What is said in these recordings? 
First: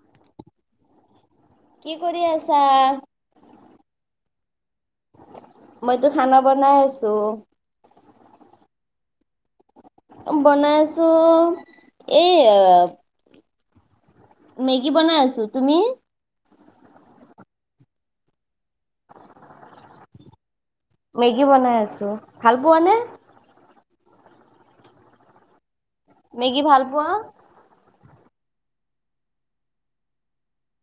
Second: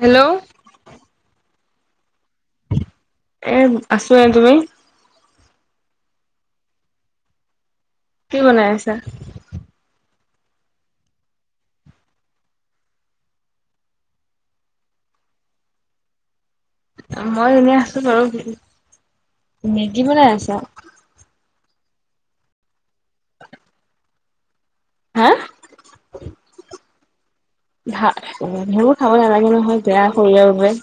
Hello. কি কৰি আছা? এই আছোঁ এ, তুমি? মইতো খানা বনাই আছো। কি বনাই আছা? বনাই আছো, এই মেগী বনাই আছো, তুমি? মই এনেই আছো বাৰু, মেগী বনাই আছা? মেগী বনাই আছো, ভাল পোৱা নে? হা! মেগী ভাল পোৱা? ভা সেইবোৰ খাব নালাগে নহয় বেয়া শৰিৰৰ বাবে।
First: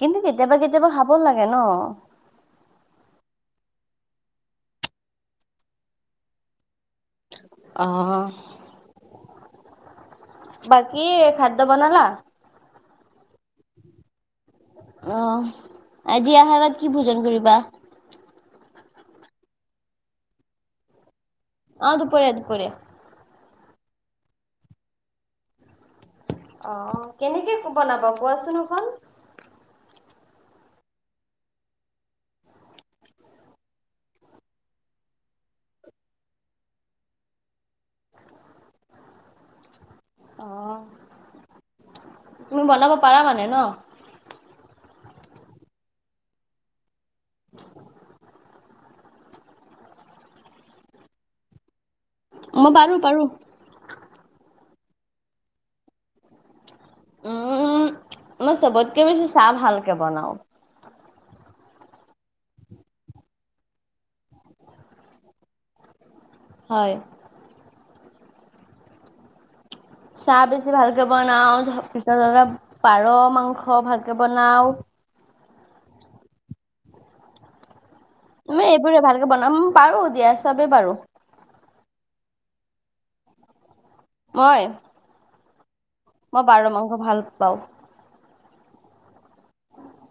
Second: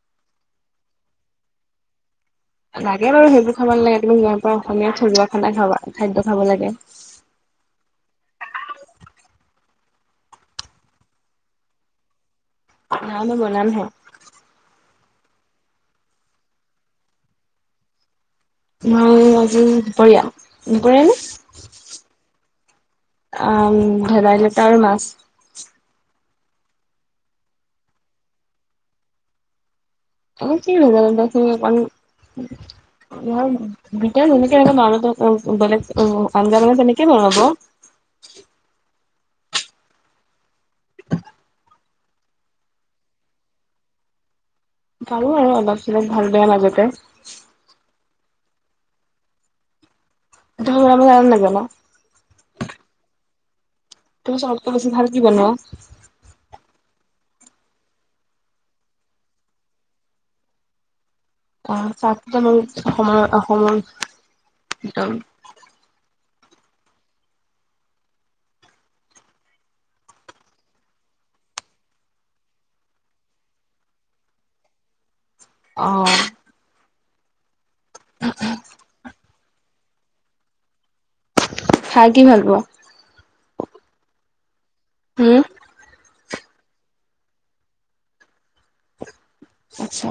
কিন্তু কেতিয়াবা কেতিয়াবা খাব লাগে ন। লাগে বাৰু সেইবোৰ খাব নালাগে তুমি গ'ম পা অসমীয়া থজুৱা খনা খাবা, খাদ্য খাব লাগে। অ'। বাকি ভাতটো বনালা? নাই মই বনাম হে। অহ আজি আহাৰত কি ভোজন কৰিবা? মই আজি দুপৰীয়া, দুপৰীয়া নে? অ', দুপৰীয়া দুপৰীয়া। আহ ভেদাইলতা আৰু মাছ। অ' কেনেকে বনাবা কোৱাচোন অকণ? আজি ভেদাইলতা খিনি অকণ, [unintelligible] এতিয়া যেনেকে [unintelligible] বেলেগ আঞজা বনাই তেনেকে বনাব। অ'। তুমি বনাব পৰা মানে ন? পাৰো আৰু অলপ চলপ ভাল, বেয়া মাজতে। [inaudible] তুমি বনাব জানা নে নাজানো? মই পাৰো পাৰো। তুমি চবতকে বেছি ভাল কি বনোৱা? উম, মই চবতকে বেছি চাহ ভালকে বনাও। চাহ [unintelligible] অসমৰ অসমৰ ভিতৰত। হয়। চাহ বেছি ভালকে বনাও, পিছত পাৰ মাংস ভালকে বনাও। অ'। [inaudible] তুমি এইবোৰে ভালকে বনাম, পাৰো দিয়া চবে পাৰো। খাই কি ভাল পোৱা? মই। হুম? মই পাৰ মাংস ভাল পাওঁ। আচ্ছা।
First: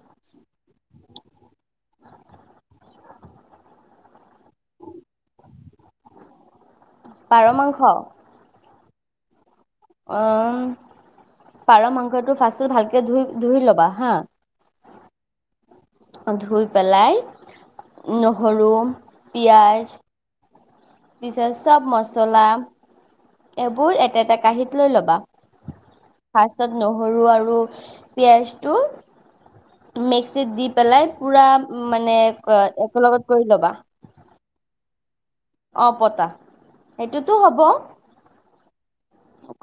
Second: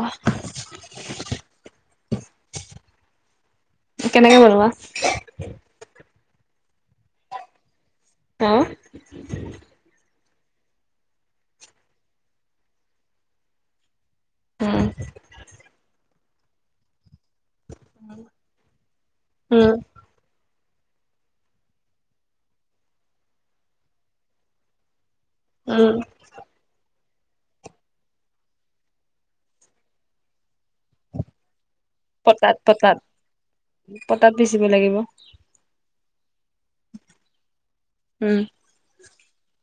[inaudible] কেনেকে বনোৱা? পাৰ মাংস? উম। অহ, পাৰ মাংসটো ফাৰ্ষ্টে ভালকে ধুই ধুই ল'বা হা উম ধুই পেলাই নহৰু, উম, পিয়াঁজ, পিছত চব মচলা এইবোৰ একেটা কাঁহীত লৈ ল'বা। উম। ফাৰ্ষ্টটত নহৰু আৰু পিয়াঁজটো মিক্সিত দি পেলাই পুৰা মানে পতাত পতাত একেলগত কৰি ল'বা পতাত পিচিব লাগিব। অ পতা সেইটোতো হ'ব। উম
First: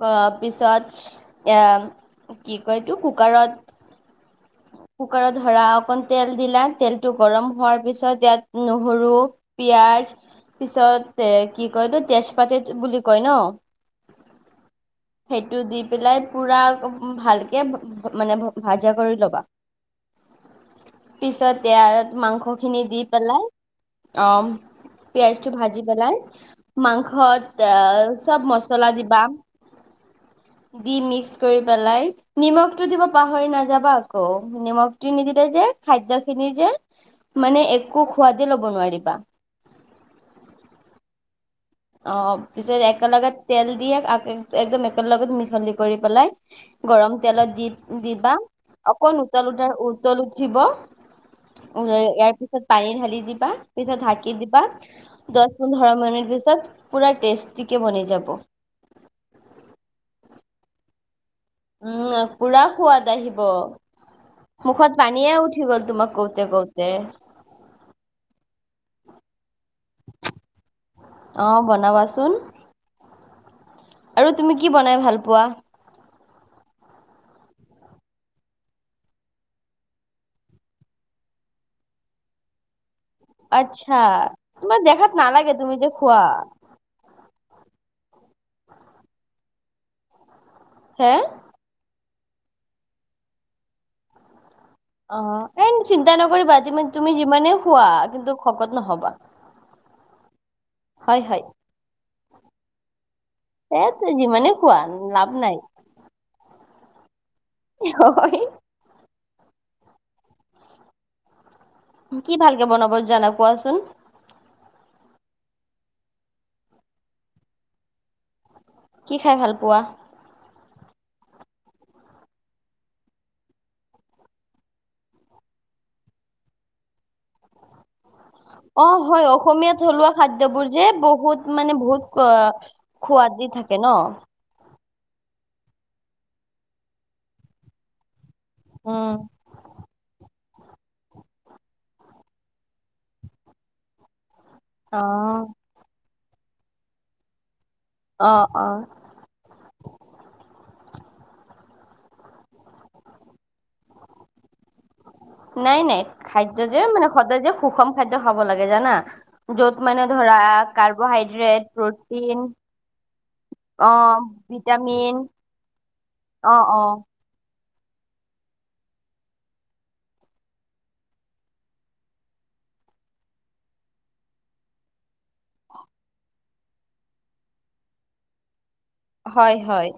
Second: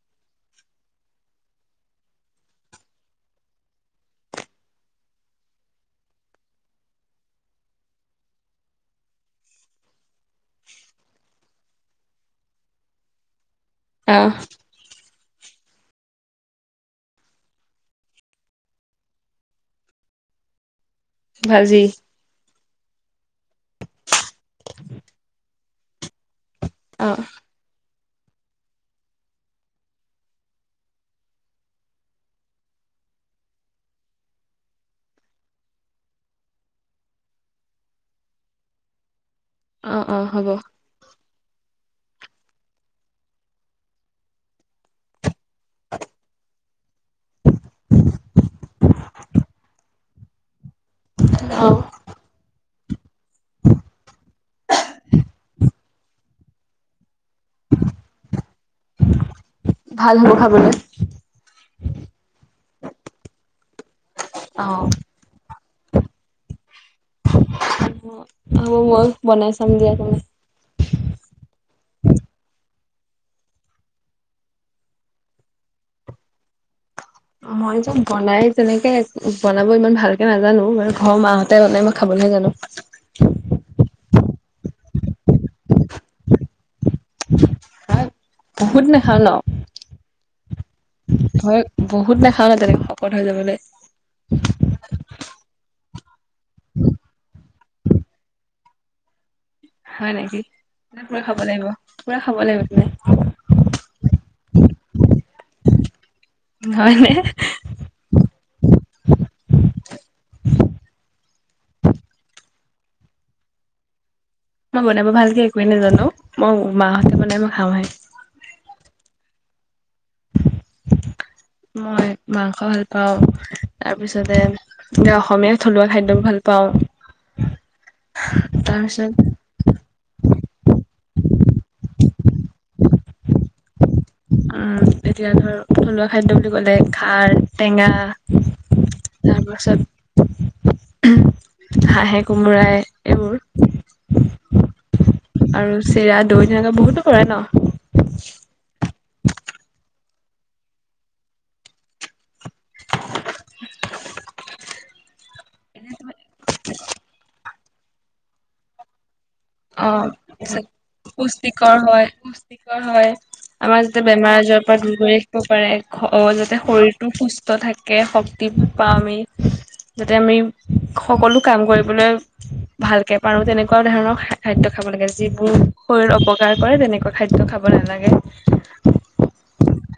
অ পিছত এ কি কয় এইটো কুকাৰত [inaudible] কুকাৰত ধৰা অকন তেল দিলা তেলটো গৰম হোৱাৰ পিছত ইয়াত নহৰু পিয়াজ পিছত এ কি কয় এইটো তেজপাতে বুলি কয় ন? অঁহ। সেইটো দি পেলাই পুৰা ভালকে মানে ভাজা কৰি ল'বা। পিছত ভাজি এয়াত মাংস খিনি দি পেলাই অ পিয়াঁজটো ভাজি পেলাই অ', মাংসত এ চব মচলা দিবা দি মিক্স কৰি পেলাই। নিমখটো দিব পাহৰি নাযাবা আকৌ নিমখটো নিদিলে যে খাদ্য খিনি যে মানে একো সোৱাদে ল'ব নোৱাৰিবা অ অ হ'ব অ পিছত একেলগত তেল দিয়ে একদম একেলগত মিহলি কৰি পেলাই গৰম তেলত দি দিবা অকন উতলোতে উতল উঠিব অ উম, ইয়াৰ পিছত পানী ঢালি দিবা পিছত ঢাকি দিবা দশ পোন্ধৰ মিনিট পিছত টেষ্টটি কে বনি যাব ভাল হ'ব খাবলৈ উম পুৰা সোৱাদ আহিব অ'। মুখত পানীয়ে উঠ উঠিব তোমাক কওঁতে কওঁতে হ'ব মই বনাই চাম দিয়া অ বনাবাচোন আৰু তুমি কি বনাই ভাল পোৱা মই যে বনাই তেনেকে বনাব ইমান ভালকে নাজানোঁ মানে ঘৰৰ মা হতে বনাই মই খাবলেহে জানোঁ আচ্ছা তোমাক দেখাত নালাগে তুমি যে খোৱা বহুত নেখাওঁ ন হে মই বহুত নাখাওঁ ন তেনেকে শকত হৈ যাবলৈ অ এই চিন্তা নকৰিবা তুমি যিমানেই খোৱা কিন্তু শকত ন'হবা হয় নেকি হয় পুৰা খাব হয় লাগিব পুৰা খাব লাগিব তেন্তে এ তুমি যিমানে খোৱা লাভ নাই হয়নে হয় কি ভালকে বনাব জানা কোৱাচোন মই বনাব ভালকে একোৱেই নাজানোঁ মই মা হতে বনাই মই খাওঁহে কি খাই ভাল পোৱা মই মাংস ভাল পাওঁ তাৰপিছতে তুমি অসমীয়া থলুৱা খাদ্য ভাল পাওঁ অ তাৰপিছত হয় অ অসমীয়া থলুৱা খাদ্যবোৰ যে বহুত মানে বহুত খোৱাদি থাকে ন উম এতিয়া ধৰ থলুৱা খাদ্য বুলি ক'লে খাৰ টেঙা উম তাৰপাছত হাঁহে কোমোৰাই এইবোৰ অ আৰু চিৰা - দৈ তেনেকুৱা বহুতো কৰে ন অ অ [inaudible] নাই নাই খাদ্য যে মানে সদায় যে সুষম খাদ্য খাব লাগে জানা য'ত অ মানে ধৰা কাৰ্বহাইড্ৰেট, পুষ্টিকৰ হয় প্ৰটিন পুষ্টিকৰ হয় আমাৰ যাতে অ', বেমাৰ আজাৰৰ পৰা দূৰ ভিটামিন কৰি ৰাখিব অ যাতে শৰীৰটো সুস্থ থাকে থাকে শক্তি পাওঁ আমি যাতে আমি সকলো কাম কৰিবলৈ ভালকে পাৰোঁ তেনেকুৱা ধৰণৰ খাদ্য খাব লাগে যিবোৰ শৰীৰত অপকাৰ কৰে তেনেকুৱা খাদ্য খাব নালাগে। হয় হয়।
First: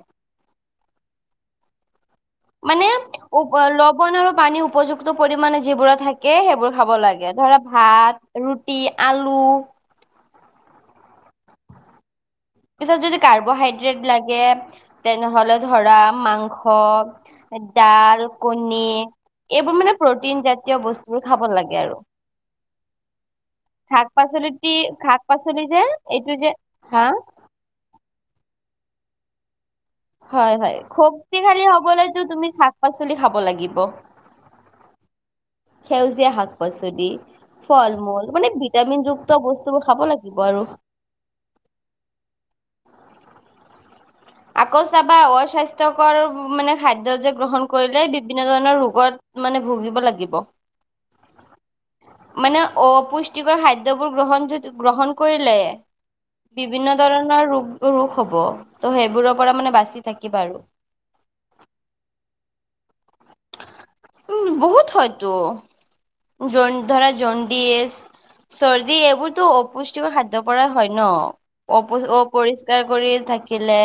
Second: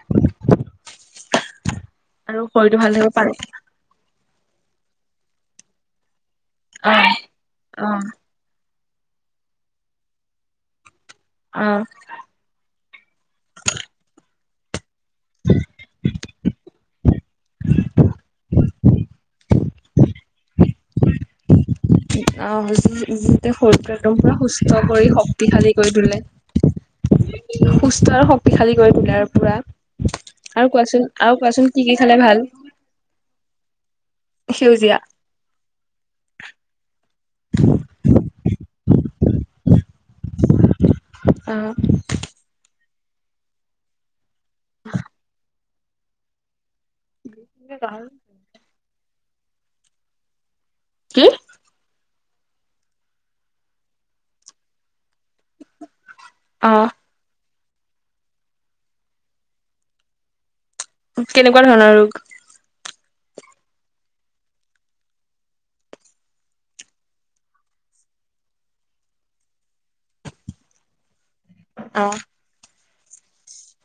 আৰু শৰীৰটো মানে ভাল থাকিব পাৰো। ও' লপ। লবন আৰু পানী উপযুক্ত পৰিমাণে যিবোৰত থাকে সেইবোৰ খাব অ', লাগে ধৰা অ', ভাত। ৰুটি আলু। অ'। পিছত যদি কাৰ্বহাইড্ৰেট লাগে তেনেহলে ধৰা মাংস ডাল কণী এইবোৰ মানে প্ৰটিন জাতীয় বস্তুবোৰ খাব লাগে আৰু। যাতে সুষ্ট শৰীৰটো শাক একদম সুষ্ট পাচলিটি পুৰা কৰি শাক পাচলি শক্তিশালী যে কৰি তোলে। এইটো যে হা সুষ্ট আৰু শক্তিশালী কৰি তোলে আৰু পুৰা। হয় আৰু হয় কোৱাচোন, আৰু শক্তিশালী কোৱাচোন কি কি খালে হবলেতো ভাল? তুমি শাক-পাচলি খাব লাগিব। সেউজীয়া। সেউজীয়া শাক-পাচলি ফল-মূল মানে ভিটামিন যু ক্ত বস্তুবোৰ খাব লাগিব আৰু। আ'। আকৌ চাবা অস্বাস্থ্যকৰ মানে খাদ্য যে গ্ৰহন কৰিলে বি বিভিন্ন ধৰণৰ ৰোগত মানে ভুগিব লাগিব। কি? মানে অপুষ্টিকৰ খাদ্যবোৰ গ্ৰহণ য গ্ৰহণ কৰিলে অ বিভিন্ন ধৰণৰ ৰোগ ৰোগ হ'ব ত' সেইবোৰৰ পৰা মানে বাচি থাকিবা আৰু। কেনেকুৱা ধৰণৰ ৰোগ? উ' বহুত হয়তো জ ধৰা জণ্ডিচ। চৰ্দি এইবোৰটো অপুষ্টিকৰ খাদ্যৰ পৰাই হয় ন। অপ অ অপৰিষ্কাৰ কৰি থাকিলে।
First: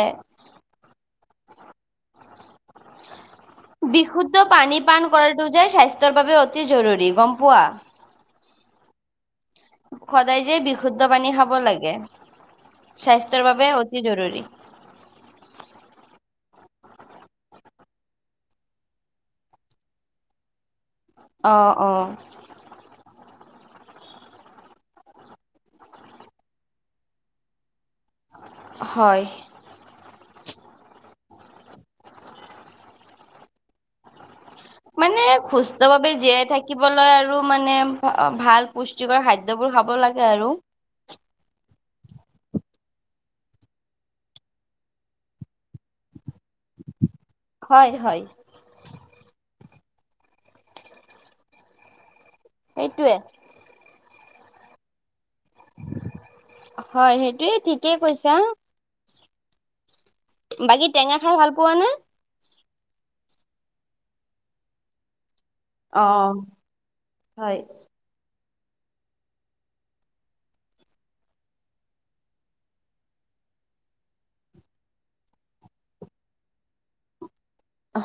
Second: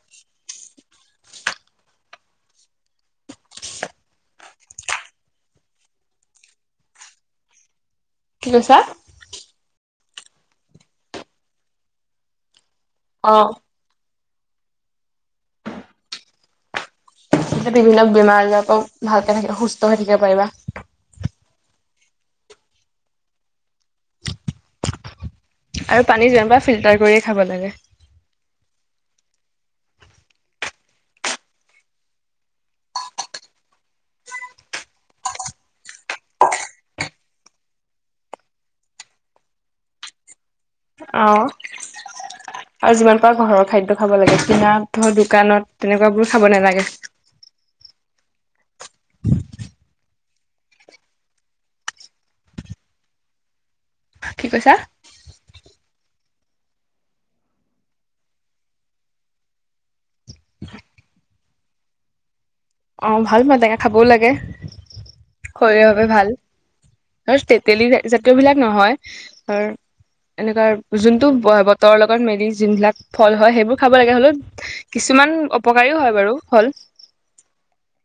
বিশুদ্ধ পানী পান কৰাটো যে স্বাস্থ্যৰ বাবে অতি জৰুৰী গম পোৱা? কি কৈছা? সদায় যে বিশুদ্ধ পানী খাব লাগে অ স্বাস্থ্যৰ বাবে অতি জৰুৰী। তে বিভিন্ন বেমাৰ আজাৰৰ পৰা ভালকে সুস্থ হৈ থাকিব পাৰিবা। অ' অ'। আৰু পানী যিমান পাৰা ফিল্টাৰ কৰিয়ে খাব লাগে। হয়। মানে সুস্থ ভাৱে জীয়াই থাকিবলৈ আৰু মানে ভাল পুষ্টি যুগাৰ খাদ্য বোৰ খাব লাগে আৰু। আহ। আৰু যিমান পাৰা ঘৰৰ খাদ্য খাব লাগে কিনা ধৰ দোকানত তেনেকুৱা বোৰ খাব নালাগে। হয় হয়। এইটোৱে। কি কৈছা? হয় সেইটোৱে ঠিকে কৈছা। বাকী টেঙা খাই ভাল পোৱা নে? অহ' ভাল পাওঁ টেঙা খাবও লাগে। শৰীৰৰ বাবে অ ভাল আৰু হয় তেতেলী জাতীয় বিলাক নহয় আৰু এনেকুৱা যোনটো বতৰৰ লগত মিলি যোনবিলাক ফল হয় সেইবোৰ খাব লাগে হ'লেও কিছুমান অপকাৰীও হয় বাৰু ফল।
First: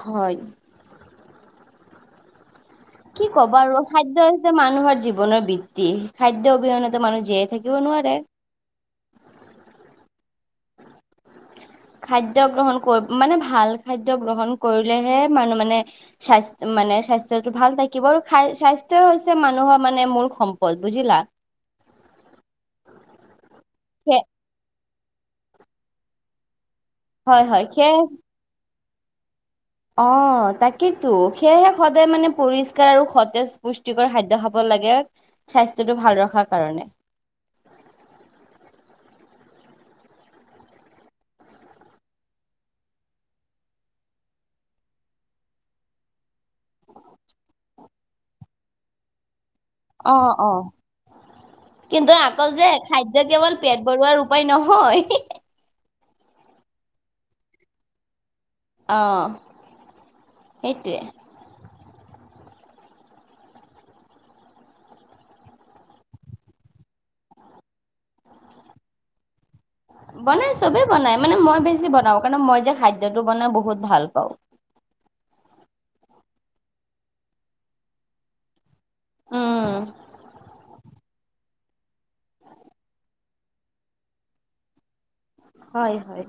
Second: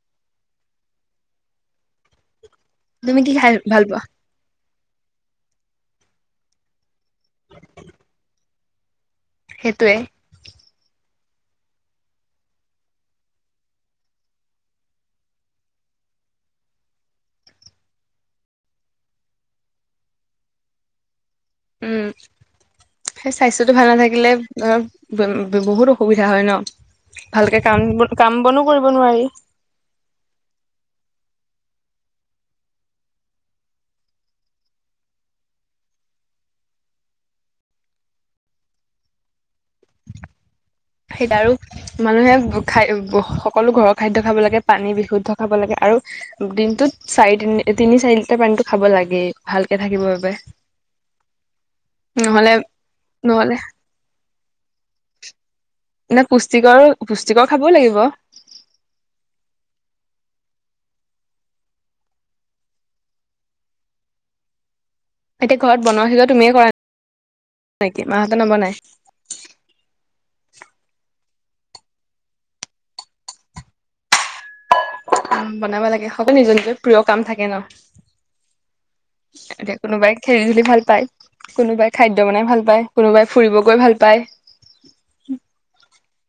হয়। তুমি কি খাই ক'বা আৰু ভাল পোৱা? খাদ্যই যে মানুহৰ জীৱনৰ বৃত্তি, খাদ্য অবিহনেতো মানুহ জীয়াই থাকিব নোৱাৰে। সেইটোৱে। খাদ্য গ্ৰহণ কৰ মানে ভাল খাদ্য গ্ৰহণ কৰিলেহে মানুহ মানে স্বাস্থ মানে স্বাস্থ্যটো ভাল থাকিব আৰু খায়, স্বাস্থ্য হৈছে মানুহৰ মানে মূল সম্পদ বুজিলা? উম [inaudible] সেই স্বাস্থ্যটো ভাল সে নাথাকিলে অহ ব বহুত অসুবিধা হয় ন। হয় ভালকে হয় কাম সেয়ে বন, কাম বনো কৰিব নোৱাৰি। অহ তাকেইতো, সেয়েহে সদায় মানে পৰিষ্কাৰ আৰু সতেজ পুষ্টিকৰ খাদ্য খাব লাগে। স্বাস্থ্যটো ভাল ৰখাৰ কাৰণে। সেই [unintelligible] আৰু মানুহে খাই সকলো ঘৰৰ খাদ্য খাব লাগে, পানী বিশুদ্ধ খাব লাগে আৰু দিনটোত চাৰি তিনি তিনি চাৰি লিটাৰ পানীতো খাব লাগে। ভালকে থাকি অহ অহ কিন্তু আকৌ নহ'লে যে খাদ্য নহ'লে কেৱল পেট ভৰুৱাৰ উপায় নহয়। এনে পুষ্টিকৰ, পুষ্টিকৰ খাব লাগিব। অহ সেইটোৱে। এতিয়া ঘৰত বনোৱা সিজোৱা তুমিয়ে কৰা নেকি, মাহঁতে নবনাই? বনাই চবে বনাই মানে মই বেছি বনাওঁ কাৰণ মই যে খাদ্যটো বনাই বহুত ভাল পাওঁ। উম বনাব লাগে, সকলোৰে নিজৰ নিজৰ প্ৰিয় কাম থাকে ন। উম এতিয়া কোনোবাই খেলি ধুলি ভাল পায়। কোনোবাই খাদ্য বনাই ভাল পায়, কোনোবাই ফুৰিব গৈ ভাল পায়। হয় হয়।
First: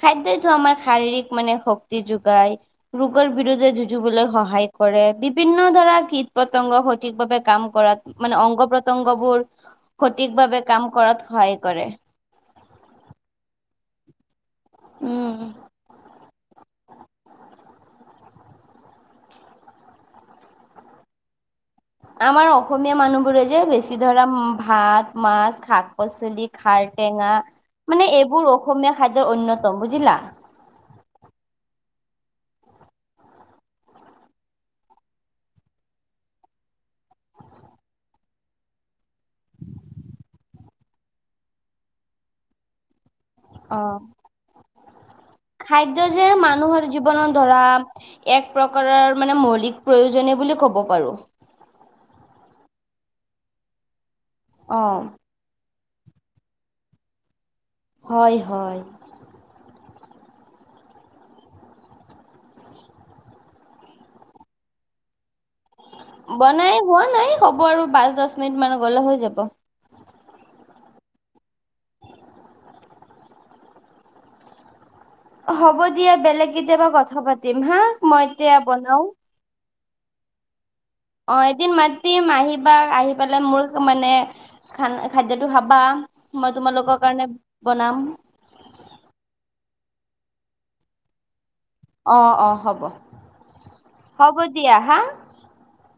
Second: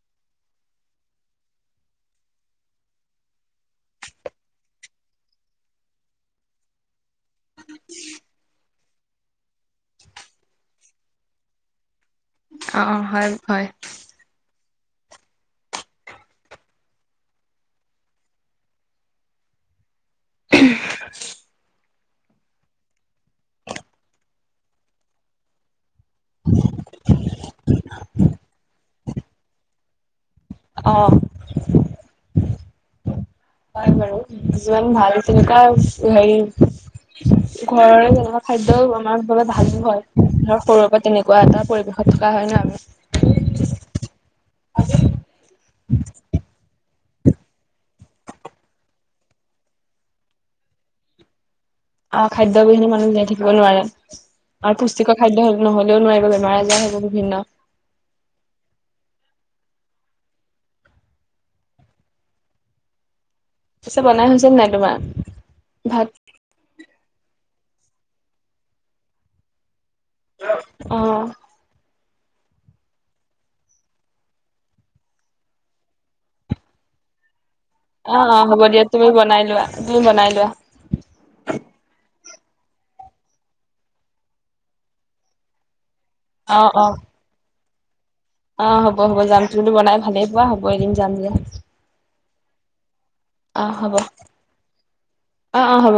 খাদ্যইতো আমাৰ শাৰীৰিক মানে শক্তি যোগায়। ৰোগৰ বিৰুদ্ধে যুঁজিবলৈ সহায় কৰে, বিভিন্ন ধৰা কীট - পতংগ সঠিকভাৱে কাম কৰাত মানে অংগ প্ৰত্যংগবোৰ সঠিকভাৱে কাম কৰাত সহায় কৰে। অহ হয় হয়। উম। [unintelligible] আমাৰ অসমীয়া মানুহবোৰে যে বেছি ধৰা ভাত, মাছ, শাক পাচলি, খাৰ, টেঙা মানে এইবোৰ অসমীয়া খাদ্যৰ অন্যতম বুজিলা? অঁ। পাই বাৰু যিমান ভাল চিন্তা হেৰি ঘৰৰে যেনেকুৱা খাদ্য আমাৰ বাবে ভালে হয়, ধৰ সৰুৰে পৰা তেনেকুৱা এটা পৰিৱেশত থকা হয় ন আমি। অ', খাদ্য যে মানুহৰ জীৱনত ধৰা এক প্ৰকাৰৰ মানে মৌলিক প্ৰয়োজনে বুলি ক'ব পাৰোঁ। অ', খাদ্যৰ অবিহনে মানুহ জীয়াই থাকিব নোৱাৰে আৰু অ', পুষ্টিকৰ খাদ্য নহ'লেও নোৱাৰিব, বেমাৰ - আজাৰ হ'ব বিভিন্ন। হয় হয়। পিছে বনাই হৈছে নাই তোমাৰ ভাত? বনাই হোৱা নাই হব আৰু পাঁচ, দছ মিনিটমান গলে হৈ যাব। অ'। অ হ'ব দিয়া বেলেগ কেতিয়াবা কথা পাতিম হা। মই অ', অ', এতিয়া হ'ব দিয়া বনাও। তুমি বনাই লোৱা তুমি বনাই লোৱা। অ', এদিন মাতিম আহিবা, আহি পেলাই মোৰ মানে খান খাদ্যটো খাবা। মই অ অ তোমালোকৰ কাৰণে বনাম। অ', হ'ব হ'ব যাম তুমিটো বনাই ভালেই পোৱা হ'ব এদিম যাম দিয়া। অ', অ', হ'ব। অ' হ'ব, দিয়া হা। অ' অ' হ'ব।